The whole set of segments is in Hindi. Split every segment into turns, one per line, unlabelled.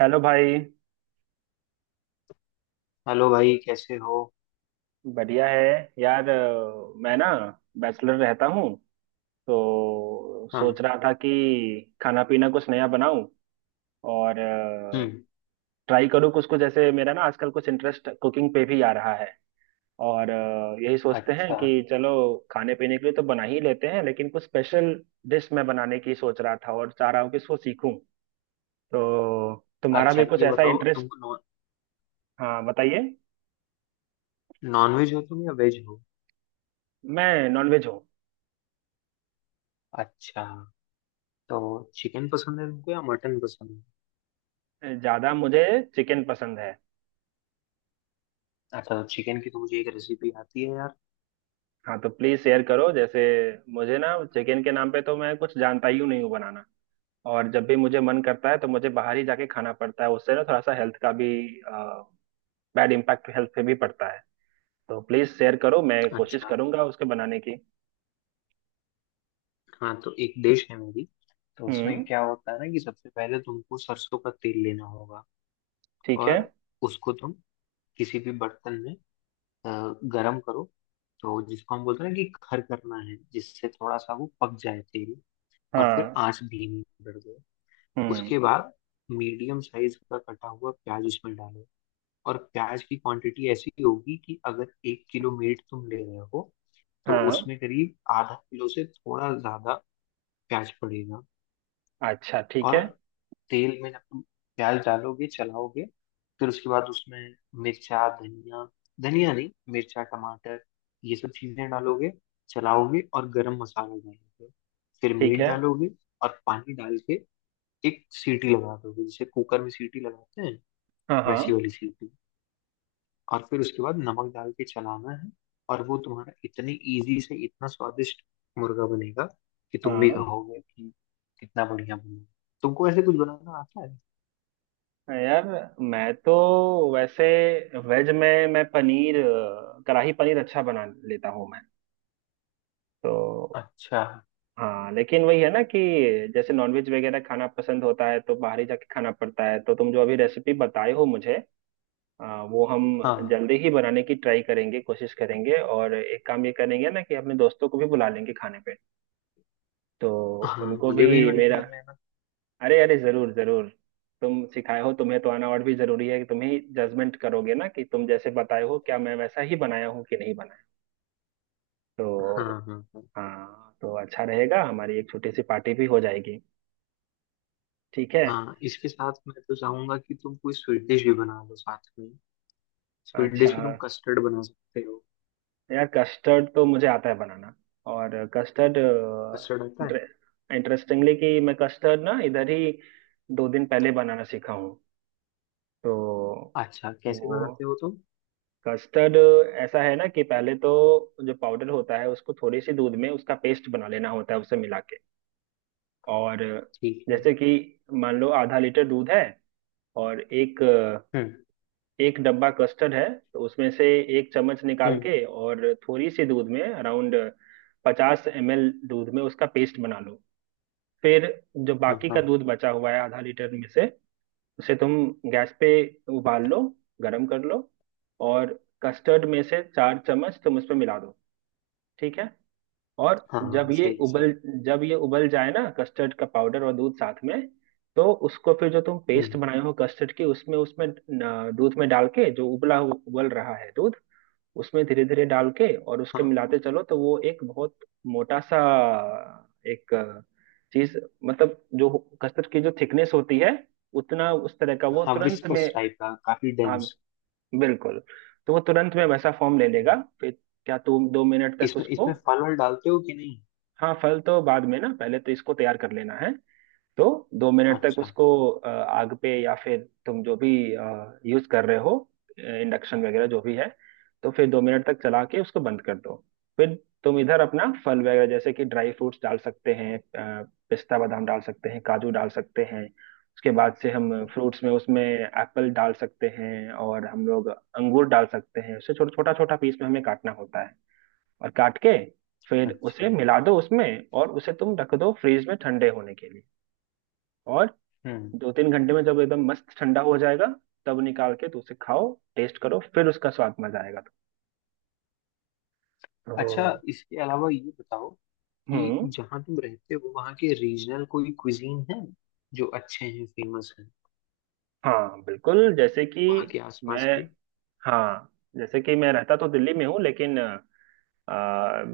हेलो भाई।
हेलो भाई, कैसे हो?
बढ़िया है। यार, मैं ना बैचलर रहता हूँ तो
हाँ।
सोच रहा था कि खाना पीना कुछ नया बनाऊं और
हम्म।
ट्राई करूँ कुछ कुछ, जैसे मेरा ना आजकल कुछ इंटरेस्ट कुकिंग पे भी आ रहा है। और यही सोचते हैं
अच्छा।
कि चलो खाने पीने के लिए तो बना ही लेते हैं, लेकिन कुछ स्पेशल डिश मैं बनाने की सोच रहा था और चाह रहा हूँ कि इसको सीखूं। तो तुम्हारा
अच्छा,
भी कुछ
ये
ऐसा
बताओ, तुम
इंटरेस्ट? हाँ, बताइए।
नॉन वेज हो तुम या वेज हो?
मैं नॉनवेज हूँ।
अच्छा, तो चिकन पसंद है तुमको या मटन पसंद है?
ज्यादा मुझे चिकन पसंद है।
अच्छा, तो चिकन की तो मुझे एक रेसिपी आती है यार।
हाँ तो प्लीज शेयर करो। जैसे मुझे ना चिकन के नाम पे तो मैं कुछ जानता ही नहीं हूँ बनाना, और जब भी मुझे मन करता है तो मुझे बाहर ही जाके खाना पड़ता है। उससे ना थोड़ा सा हेल्थ का भी बैड इम्पैक्ट हेल्थ पे भी पड़ता है। तो प्लीज शेयर करो, मैं कोशिश
अच्छा।
करूंगा उसके बनाने की।
हाँ, तो एक डिश है मेरी। तो उसमें
हम्म।
क्या होता है ना कि सबसे पहले तुमको सरसों का तेल लेना होगा।
ठीक है।
और उसको तुम किसी भी बर्तन में अ, गरम करो। तो जिसको हम बोलते हैं ना कि खर करना है, जिससे थोड़ा सा वो पक जाए तेल। और फिर
हाँ।
आंच धीमी कर दो।
हम्म।
उसके बाद मीडियम साइज का कटा हुआ प्याज उसमें डालो। और प्याज की क्वांटिटी ऐसी होगी कि अगर एक किलो मीट तुम ले रहे हो तो
हाँ।
उसमें करीब आधा किलो से थोड़ा ज्यादा प्याज पड़ेगा।
अच्छा, ठीक
और
है।
तेल में जब तुम प्याज डालोगे, चलाओगे, फिर उसके बाद उसमें मिर्चा धनिया, धनिया नहीं, मिर्चा टमाटर, ये सब चीजें डालोगे, चलाओगे, और गरम मसाला डालोगे, फिर
ठीक
मीट
है।
डालोगे। और पानी डाल के एक सीटी लगा दोगे, जैसे कुकर में सीटी लगाते हैं,
हाँ हाँ
वैसी वाली सीटी। और फिर उसके बाद नमक डाल के चलाना है। और वो तुम्हारा इतनी इजी से इतना स्वादिष्ट मुर्गा बनेगा कि तुम भी
हाँ।
कहोगे कि कितना बढ़िया बना। तुमको ऐसे कुछ बनाना आता है?
यार मैं तो वैसे वेज में मैं कढ़ाई पनीर अच्छा बना लेता हूँ मैं। तो
अच्छा।
हाँ, लेकिन वही है ना कि जैसे नॉनवेज वगैरह खाना पसंद होता है तो बाहर ही जाके खाना पड़ता है। तो तुम जो अभी रेसिपी बताए हो मुझे, वो हम
हाँ,
जल्दी ही बनाने की ट्राई करेंगे, कोशिश करेंगे। और एक काम ये करेंगे ना कि अपने दोस्तों को भी बुला लेंगे खाने पे, तो
हाँ,
उनको
मुझे
भी
भी इनवाइट
मेरा।
कर लेना।
अरे अरे, जरूर जरूर। तुम सिखाए हो, तुम्हें तो आना और भी जरूरी है कि तुम ही जजमेंट करोगे ना कि तुम जैसे बताए हो क्या मैं वैसा ही बनाया हूँ कि नहीं बनाया।
हाँ,
तो
हाँ, हाँ।
हाँ, तो अच्छा रहेगा, हमारी एक छोटी सी पार्टी भी हो जाएगी। ठीक है।
हाँ, इसके साथ मैं तो चाहूंगा कि तुम कोई स्वीट डिश भी बना लो साथ में। स्वीट डिश
अच्छा।
में तुम कस्टर्ड बना सकते हो।
यार कस्टर्ड तो मुझे आता है बनाना। और कस्टर्ड
कस्टर्ड आता है?
इंटरेस्टिंगली कि मैं कस्टर्ड ना इधर ही दो दिन पहले बनाना सीखा हूँ। तो
अच्छा, कैसे
वो
बनाते हो तुम?
कस्टर्ड ऐसा है ना कि पहले तो जो पाउडर होता है उसको थोड़ी सी दूध में उसका पेस्ट बना लेना होता है, उसे मिला के। और
ठीक है।
जैसे कि मान लो आधा लीटर दूध है और एक
हम्म।
एक डब्बा कस्टर्ड है, तो उसमें से एक चम्मच निकाल
हम्म।
के और थोड़ी सी दूध में, अराउंड 50 ml दूध में, उसका पेस्ट बना लो। फिर जो
हाँ,
बाकी का
हाँ।
दूध बचा हुआ है आधा लीटर में से, उसे तुम गैस पे उबाल लो, गरम कर लो। और कस्टर्ड में से 4 चम्मच तुम उसमें मिला दो। ठीक है। और
हाँ,
जब ये
सही सही।
उबल जब ये उबल जाए ना, कस्टर्ड का पाउडर और दूध साथ में, तो उसको फिर जो तुम
हम्म।
पेस्ट बनाए हो कस्टर्ड की, उसमें उसमें न, दूध में डाल के, जो उबल रहा है दूध, उसमें धीरे धीरे डाल के और उसके
हाँ।
मिलाते चलो। तो वो एक बहुत मोटा सा एक चीज, मतलब जो कस्टर्ड की जो थिकनेस होती है, उतना उस तरह का वो
हाँ,
तुरंत में।
विस्कोस टाइप का, काफी
हाँ,
डेंस।
बिल्कुल। तो वो तुरंत में वैसा फॉर्म ले लेगा। फिर क्या, तुम 2 मिनट तक
इसमें
उसको।
इसमें फल वल डालते हो कि नहीं?
हाँ, फल तो बाद में ना, पहले तो इसको तैयार कर लेना है। तो 2 मिनट तक
अच्छा।
उसको आग पे, या फिर तुम जो भी यूज कर रहे हो, इंडक्शन वगैरह जो भी है, तो फिर 2 मिनट तक चला के उसको बंद कर दो। फिर तुम इधर अपना फल वगैरह जैसे कि ड्राई फ्रूट्स डाल सकते हैं, पिस्ता बादाम डाल सकते हैं, काजू डाल सकते हैं। उसके बाद से हम फ्रूट्स में उसमें एप्पल डाल सकते हैं और हम लोग अंगूर डाल सकते हैं। उसे छोटा छोटा छोटा पीस में हमें काटना होता है, और काट के फिर
अच्छा।
उसे मिला दो उसमें। और उसे तुम रख दो फ्रीज में ठंडे होने के लिए। और
हम्म।
2-3 घंटे में जब एकदम मस्त ठंडा हो जाएगा, तब निकाल के तो उसे खाओ, टेस्ट करो, फिर उसका स्वाद, मजा आएगा।
अच्छा,
तो
इसके अलावा ये बताओ
हम्म।
कि जहाँ तुम रहते हो वहाँ के रीजनल कोई क्विजीन है जो अच्छे हैं, फेमस हैं,
हाँ बिल्कुल, जैसे कि
वहाँ के आसपास
मैं,
के?
हाँ जैसे कि मैं रहता तो दिल्ली में हूँ, लेकिन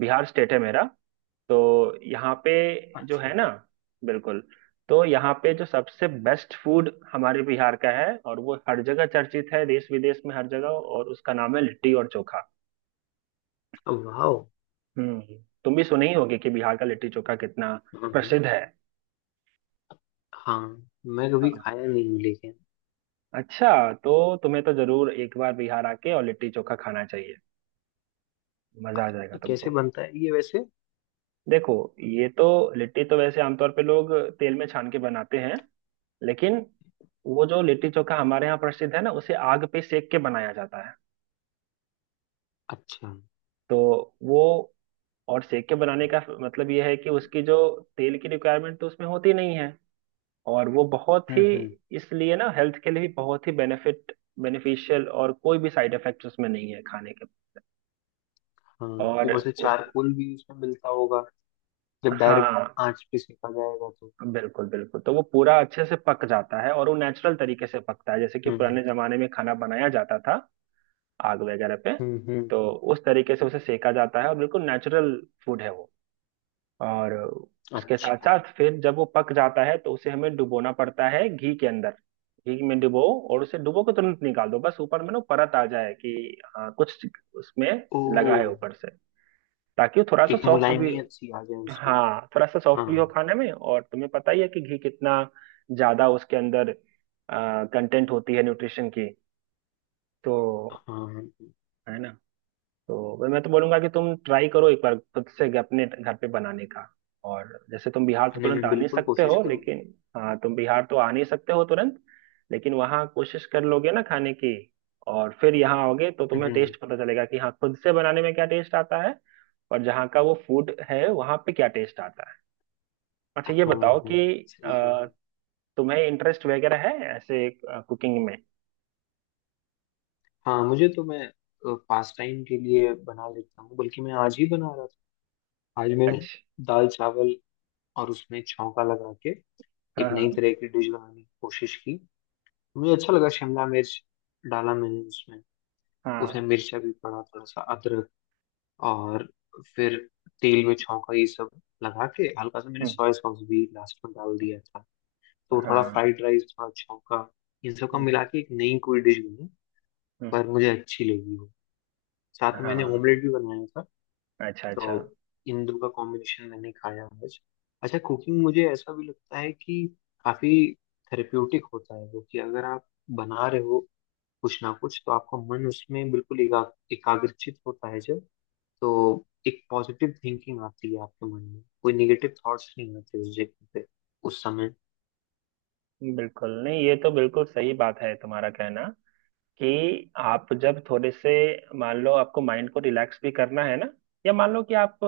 बिहार स्टेट है मेरा। तो यहाँ पे जो
अच्छा।
है ना, बिल्कुल, तो यहाँ पे जो सबसे बेस्ट फूड हमारे बिहार का है, और वो हर जगह चर्चित है, देश विदेश में हर जगह, और उसका नाम है लिट्टी और चोखा।
वाओ।
हम्म। तुम भी सुने ही होगे कि बिहार का लिट्टी चोखा कितना
हाँ, हाँ,
प्रसिद्ध है।
हाँ। मैं कभी
हाँ।
खाया नहीं हूँ लेकिन।
अच्छा। तो तुम्हें तो जरूर एक बार बिहार आके और लिट्टी चोखा खाना चाहिए, मजा आ जाएगा
ये कैसे
तुमको।
बनता है ये वैसे?
देखो, ये तो, लिट्टी तो वैसे आमतौर पे लोग तेल में छान के बनाते हैं, लेकिन वो जो लिट्टी चोखा हमारे यहाँ प्रसिद्ध है ना, उसे आग पे सेक के बनाया जाता है।
अच्छा, हम्म।
तो वो, और सेक के बनाने का मतलब ये है कि उसकी जो तेल की रिक्वायरमेंट तो उसमें होती नहीं है, और वो बहुत ही,
हम्म।
इसलिए ना हेल्थ के लिए भी बहुत ही बेनिफिट बेनिफिशियल, और कोई भी साइड इफेक्ट उसमें नहीं है खाने के।
हाँ।
और
ऊपर से
उस
चारकोल भी उसमें मिलता होगा जब डायरेक्ट
हाँ,
आंच पे सेका जाएगा तो।
बिल्कुल बिल्कुल, तो वो पूरा अच्छे से पक जाता है और वो नेचुरल तरीके से पकता है, जैसे कि
हम्म,
पुराने जमाने में खाना बनाया जाता था आग वगैरह पे।
हम्म, हम्म।
तो
हम्म।
उस तरीके से उसे सेका जाता है, और बिल्कुल नेचुरल फूड है वो। और उसके साथ
अच्छा।
साथ फिर जब वो पक जाता है तो उसे हमें डुबोना पड़ता है घी के अंदर, घी में डुबो। और उसे डुबो के तुरंत निकाल दो, बस ऊपर में ना परत आ जाए कि हाँ कुछ उसमें
ओ।
लगा है ऊपर से, ताकि वो थोड़ा सा
एक
सॉफ्ट भी,
मुलायमियत सी आ जाए उसमें।
हाँ थोड़ा सा
हाँ।
सॉफ्ट भी हो खाने में। और तुम्हें पता ही है कि घी कितना ज्यादा उसके अंदर कंटेंट होती है न्यूट्रिशन की, तो
हाँ,
है ना। तो मैं तो बोलूंगा कि तुम ट्राई करो एक बार खुद से अपने घर पे बनाने का। और जैसे तुम बिहार तो
नहीं,
तुरंत
मैं
आ नहीं
बिल्कुल
सकते
कोशिश
हो लेकिन,
करूंगा।
हाँ, तुम बिहार तो आ नहीं सकते हो तुरंत, लेकिन वहाँ कोशिश कर लोगे ना खाने की, और फिर यहाँ आओगे तो तुम्हें
हम्म।
टेस्ट पता चलेगा कि हाँ, खुद से बनाने में क्या टेस्ट आता है और जहाँ का वो फूड है वहाँ पे क्या टेस्ट आता है। अच्छा
हाँ,
ये बताओ
हाँ,
कि
सही कह रहे
अ,
हैं।
तुम्हें इंटरेस्ट वगैरह है ऐसे कुकिंग में?
हाँ, मुझे तो, मैं पास टाइम के लिए बना लेता हूँ, बल्कि मैं आज ही बना रहा था। आज मैं
अच्छा।
दाल चावल और उसमें छौंका लगा के
हाँ
एक
हाँ
नई तरह की डिश बनाने की कोशिश की। मुझे अच्छा लगा। शिमला मिर्च डाला मैंने उसमें। उसमें
हाँ।
मिर्चा भी पड़ा, थोड़ा सा अदरक, और फिर तेल में छौंका ये सब लगा के, हल्का सा मैंने
हम्म।
सोया सॉस भी लास्ट में डाल दिया था। तो थोड़ा
हाँ।
फ्राइड राइस, थोड़ा छौंका, इन सब का मिला
हम्म।
के एक नई कोई डिश बनी,
हम्म।
पर मुझे अच्छी लगी वो। साथ में मैंने
हाँ।
ऑमलेट भी बनाया था।
अच्छा
तो
अच्छा।
इन दो का कॉम्बिनेशन मैंने खाया आज। अच्छा, कुकिंग मुझे ऐसा भी लगता है कि काफी थेरेप्यूटिक होता है वो, कि अगर आप बना रहे हो कुछ ना कुछ, तो आपका मन उसमें बिल्कुल एकाग्रचित होता है। जब तो एक पॉजिटिव थिंकिंग आती है आपके मन में, कोई निगेटिव थॉट्स नहीं आते उस जगह पे, उस समय।
बिल्कुल नहीं, ये तो बिल्कुल सही बात है तुम्हारा कहना, कि आप जब थोड़े से, मान लो आपको माइंड को रिलैक्स भी करना है ना, या मान लो कि आप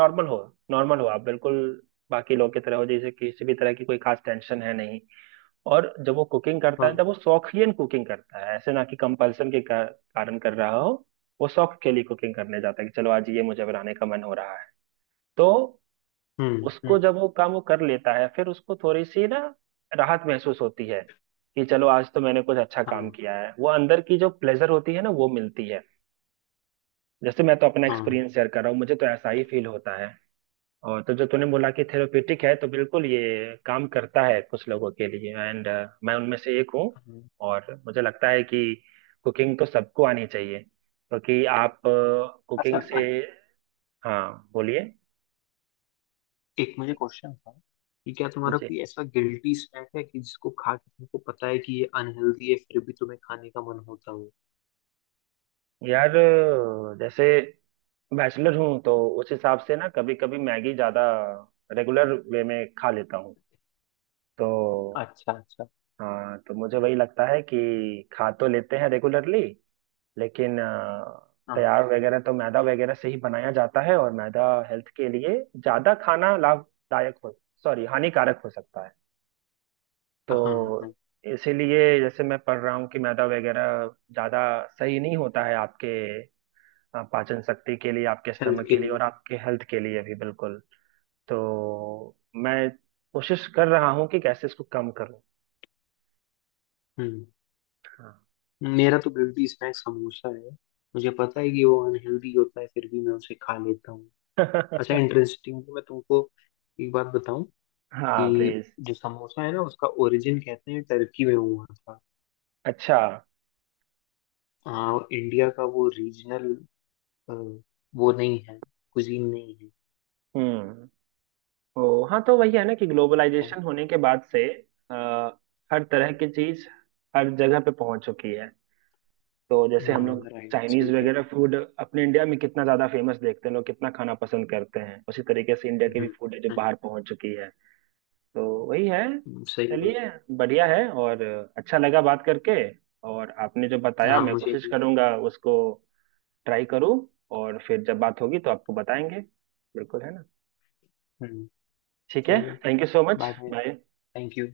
नॉर्मल हो, नॉर्मल हो आप बिल्कुल, बाकी लोग की तरह हो, जैसे किसी भी तरह की कोई खास टेंशन है नहीं, और जब वो कुकिंग करता
हाँ।
है तब वो शौकियन कुकिंग करता है, ऐसे ना कि कंपल्सन के कारण कर रहा हो। वो शौक के लिए कुकिंग करने जाता है कि चलो आज ये मुझे बनाने का मन हो रहा है। तो
हम्म,
उसको
हम्म।
जब वो काम वो कर लेता है, फिर उसको थोड़ी सी ना राहत महसूस होती है, कि चलो आज तो मैंने कुछ अच्छा काम
हाँ,
किया है, वो अंदर की जो प्लेजर होती है ना वो मिलती है। जैसे मैं तो अपना
हाँ,
एक्सपीरियंस शेयर कर रहा हूँ, मुझे तो ऐसा ही फील होता है। और तो जो तूने बोला कि थेरेपेटिक है, तो बिल्कुल ये काम करता है कुछ लोगों के लिए, एंड मैं उनमें से एक हूँ।
हाँ।
और मुझे लगता है कि कुकिंग तो सबको आनी चाहिए, क्योंकि आप
अच्छा,
कुकिंग से, हाँ बोलिए।
एक मुझे क्वेश्चन था, कि क्या तुम्हारा कोई ऐसा गिल्टी स्नैक है कि जिसको खा के तुमको पता है कि ये अनहेल्दी है फिर भी तुम्हें खाने का मन होता हो?
यार, जैसे बैचलर हूँ तो उस हिसाब से ना कभी कभी मैगी ज्यादा रेगुलर वे में खा लेता हूँ। तो
अच्छा। अच्छा।
हाँ, तो मुझे वही लगता है कि खा तो लेते हैं रेगुलरली, लेकिन तैयार
हाँ,
वगैरह तो मैदा वगैरह से ही बनाया जाता है, और मैदा हेल्थ के लिए ज्यादा खाना लाभदायक हो, सॉरी हानिकारक हो सकता है।
हाँ, हाँ।
तो इसीलिए जैसे मैं पढ़ रहा हूँ कि मैदा वगैरह ज्यादा सही नहीं होता है आपके, हाँ, पाचन शक्ति के लिए, आपके
हेल्थ
स्टमक
के
के लिए
लिए।
और आपके हेल्थ के लिए भी बिल्कुल। तो मैं कोशिश कर रहा हूँ कि कैसे इसको कम करूँ।
हम्म।
हाँ।
मेरा तो गिल्टी स्नैक समोसा है। मुझे पता है कि वो अनहेल्दी होता है फिर भी मैं उसे खा लेता हूँ। अच्छा, इंटरेस्टिंग। मैं तुमको एक बात बताऊं,
हाँ
कि
प्लीज।
जो समोसा है ना, उसका ओरिजिन कहते हैं टर्की में हुआ था।
अच्छा।
हाँ, इंडिया का वो रीजनल वो नहीं है, कुजीन नहीं है।
हम्म। ओ हाँ, तो वही है ना कि ग्लोबलाइजेशन होने के बाद से, अ, हर तरह की चीज हर जगह पे पहुंच चुकी है। तो जैसे हम
हाँ,
लोग
राइट,
चाइनीज
सही कह
वगैरह
रहे
फूड अपने इंडिया में कितना ज्यादा फेमस देखते हैं, लोग कितना खाना पसंद करते हैं, उसी तरीके से इंडिया
हैं।
की भी फूड है जो
हम्म,
बाहर पहुंच चुकी है। तो वही है।
सही बात।
चलिए, बढ़िया है। और अच्छा लगा बात करके। और आपने जो बताया
हाँ,
मैं
मुझे
कोशिश
भी।
करूंगा उसको ट्राई करूं, और फिर जब बात होगी तो आपको बताएंगे। बिल्कुल, है ना।
हम्म।
ठीक है।
चलो।
Thank you so much.
Bye bye.
Bye.
Thank you.